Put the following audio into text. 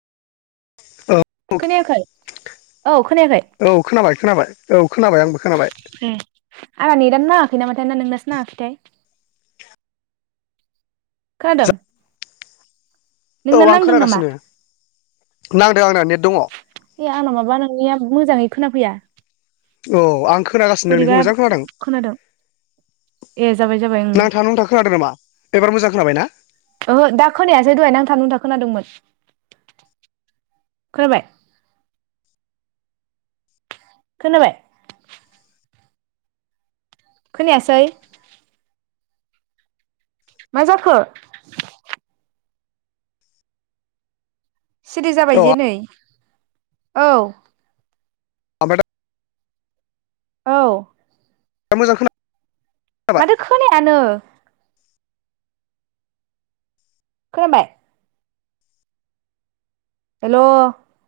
औ खोनायाखै औ खोनायाखै औ खोनाबाय खोनाबाय औ खोनाबाय आंबो खोनाबाय आंना नेतआनो नाङाखै नामाथाय ना नोंनासो नाङाखैथाय खोनादों औ नोंना आं नांदों नामा खोनागासिनो नांदों आंना नेत ए आंनाव माबा नोंनिया मोजाङै खोनाफैया अ आं खोनागासिनो नोंनिखौ बोरैबा मोजां खोनादों ए जाबाय जाबाय ओं नांथा नुंथा खोनादों नामा एबार मोजां खोनाबायना? ओहो दा खोनायासै दहाय नांथा नुंथा खोनादोंमोन खोनाबाय खोनाबाय खोनायासै मा जाखो? सिरि जाबाय औ जे नै औ [unintelligible] औ दा मोजां खोना माथो खोनायानो खोनाबाय? हेल'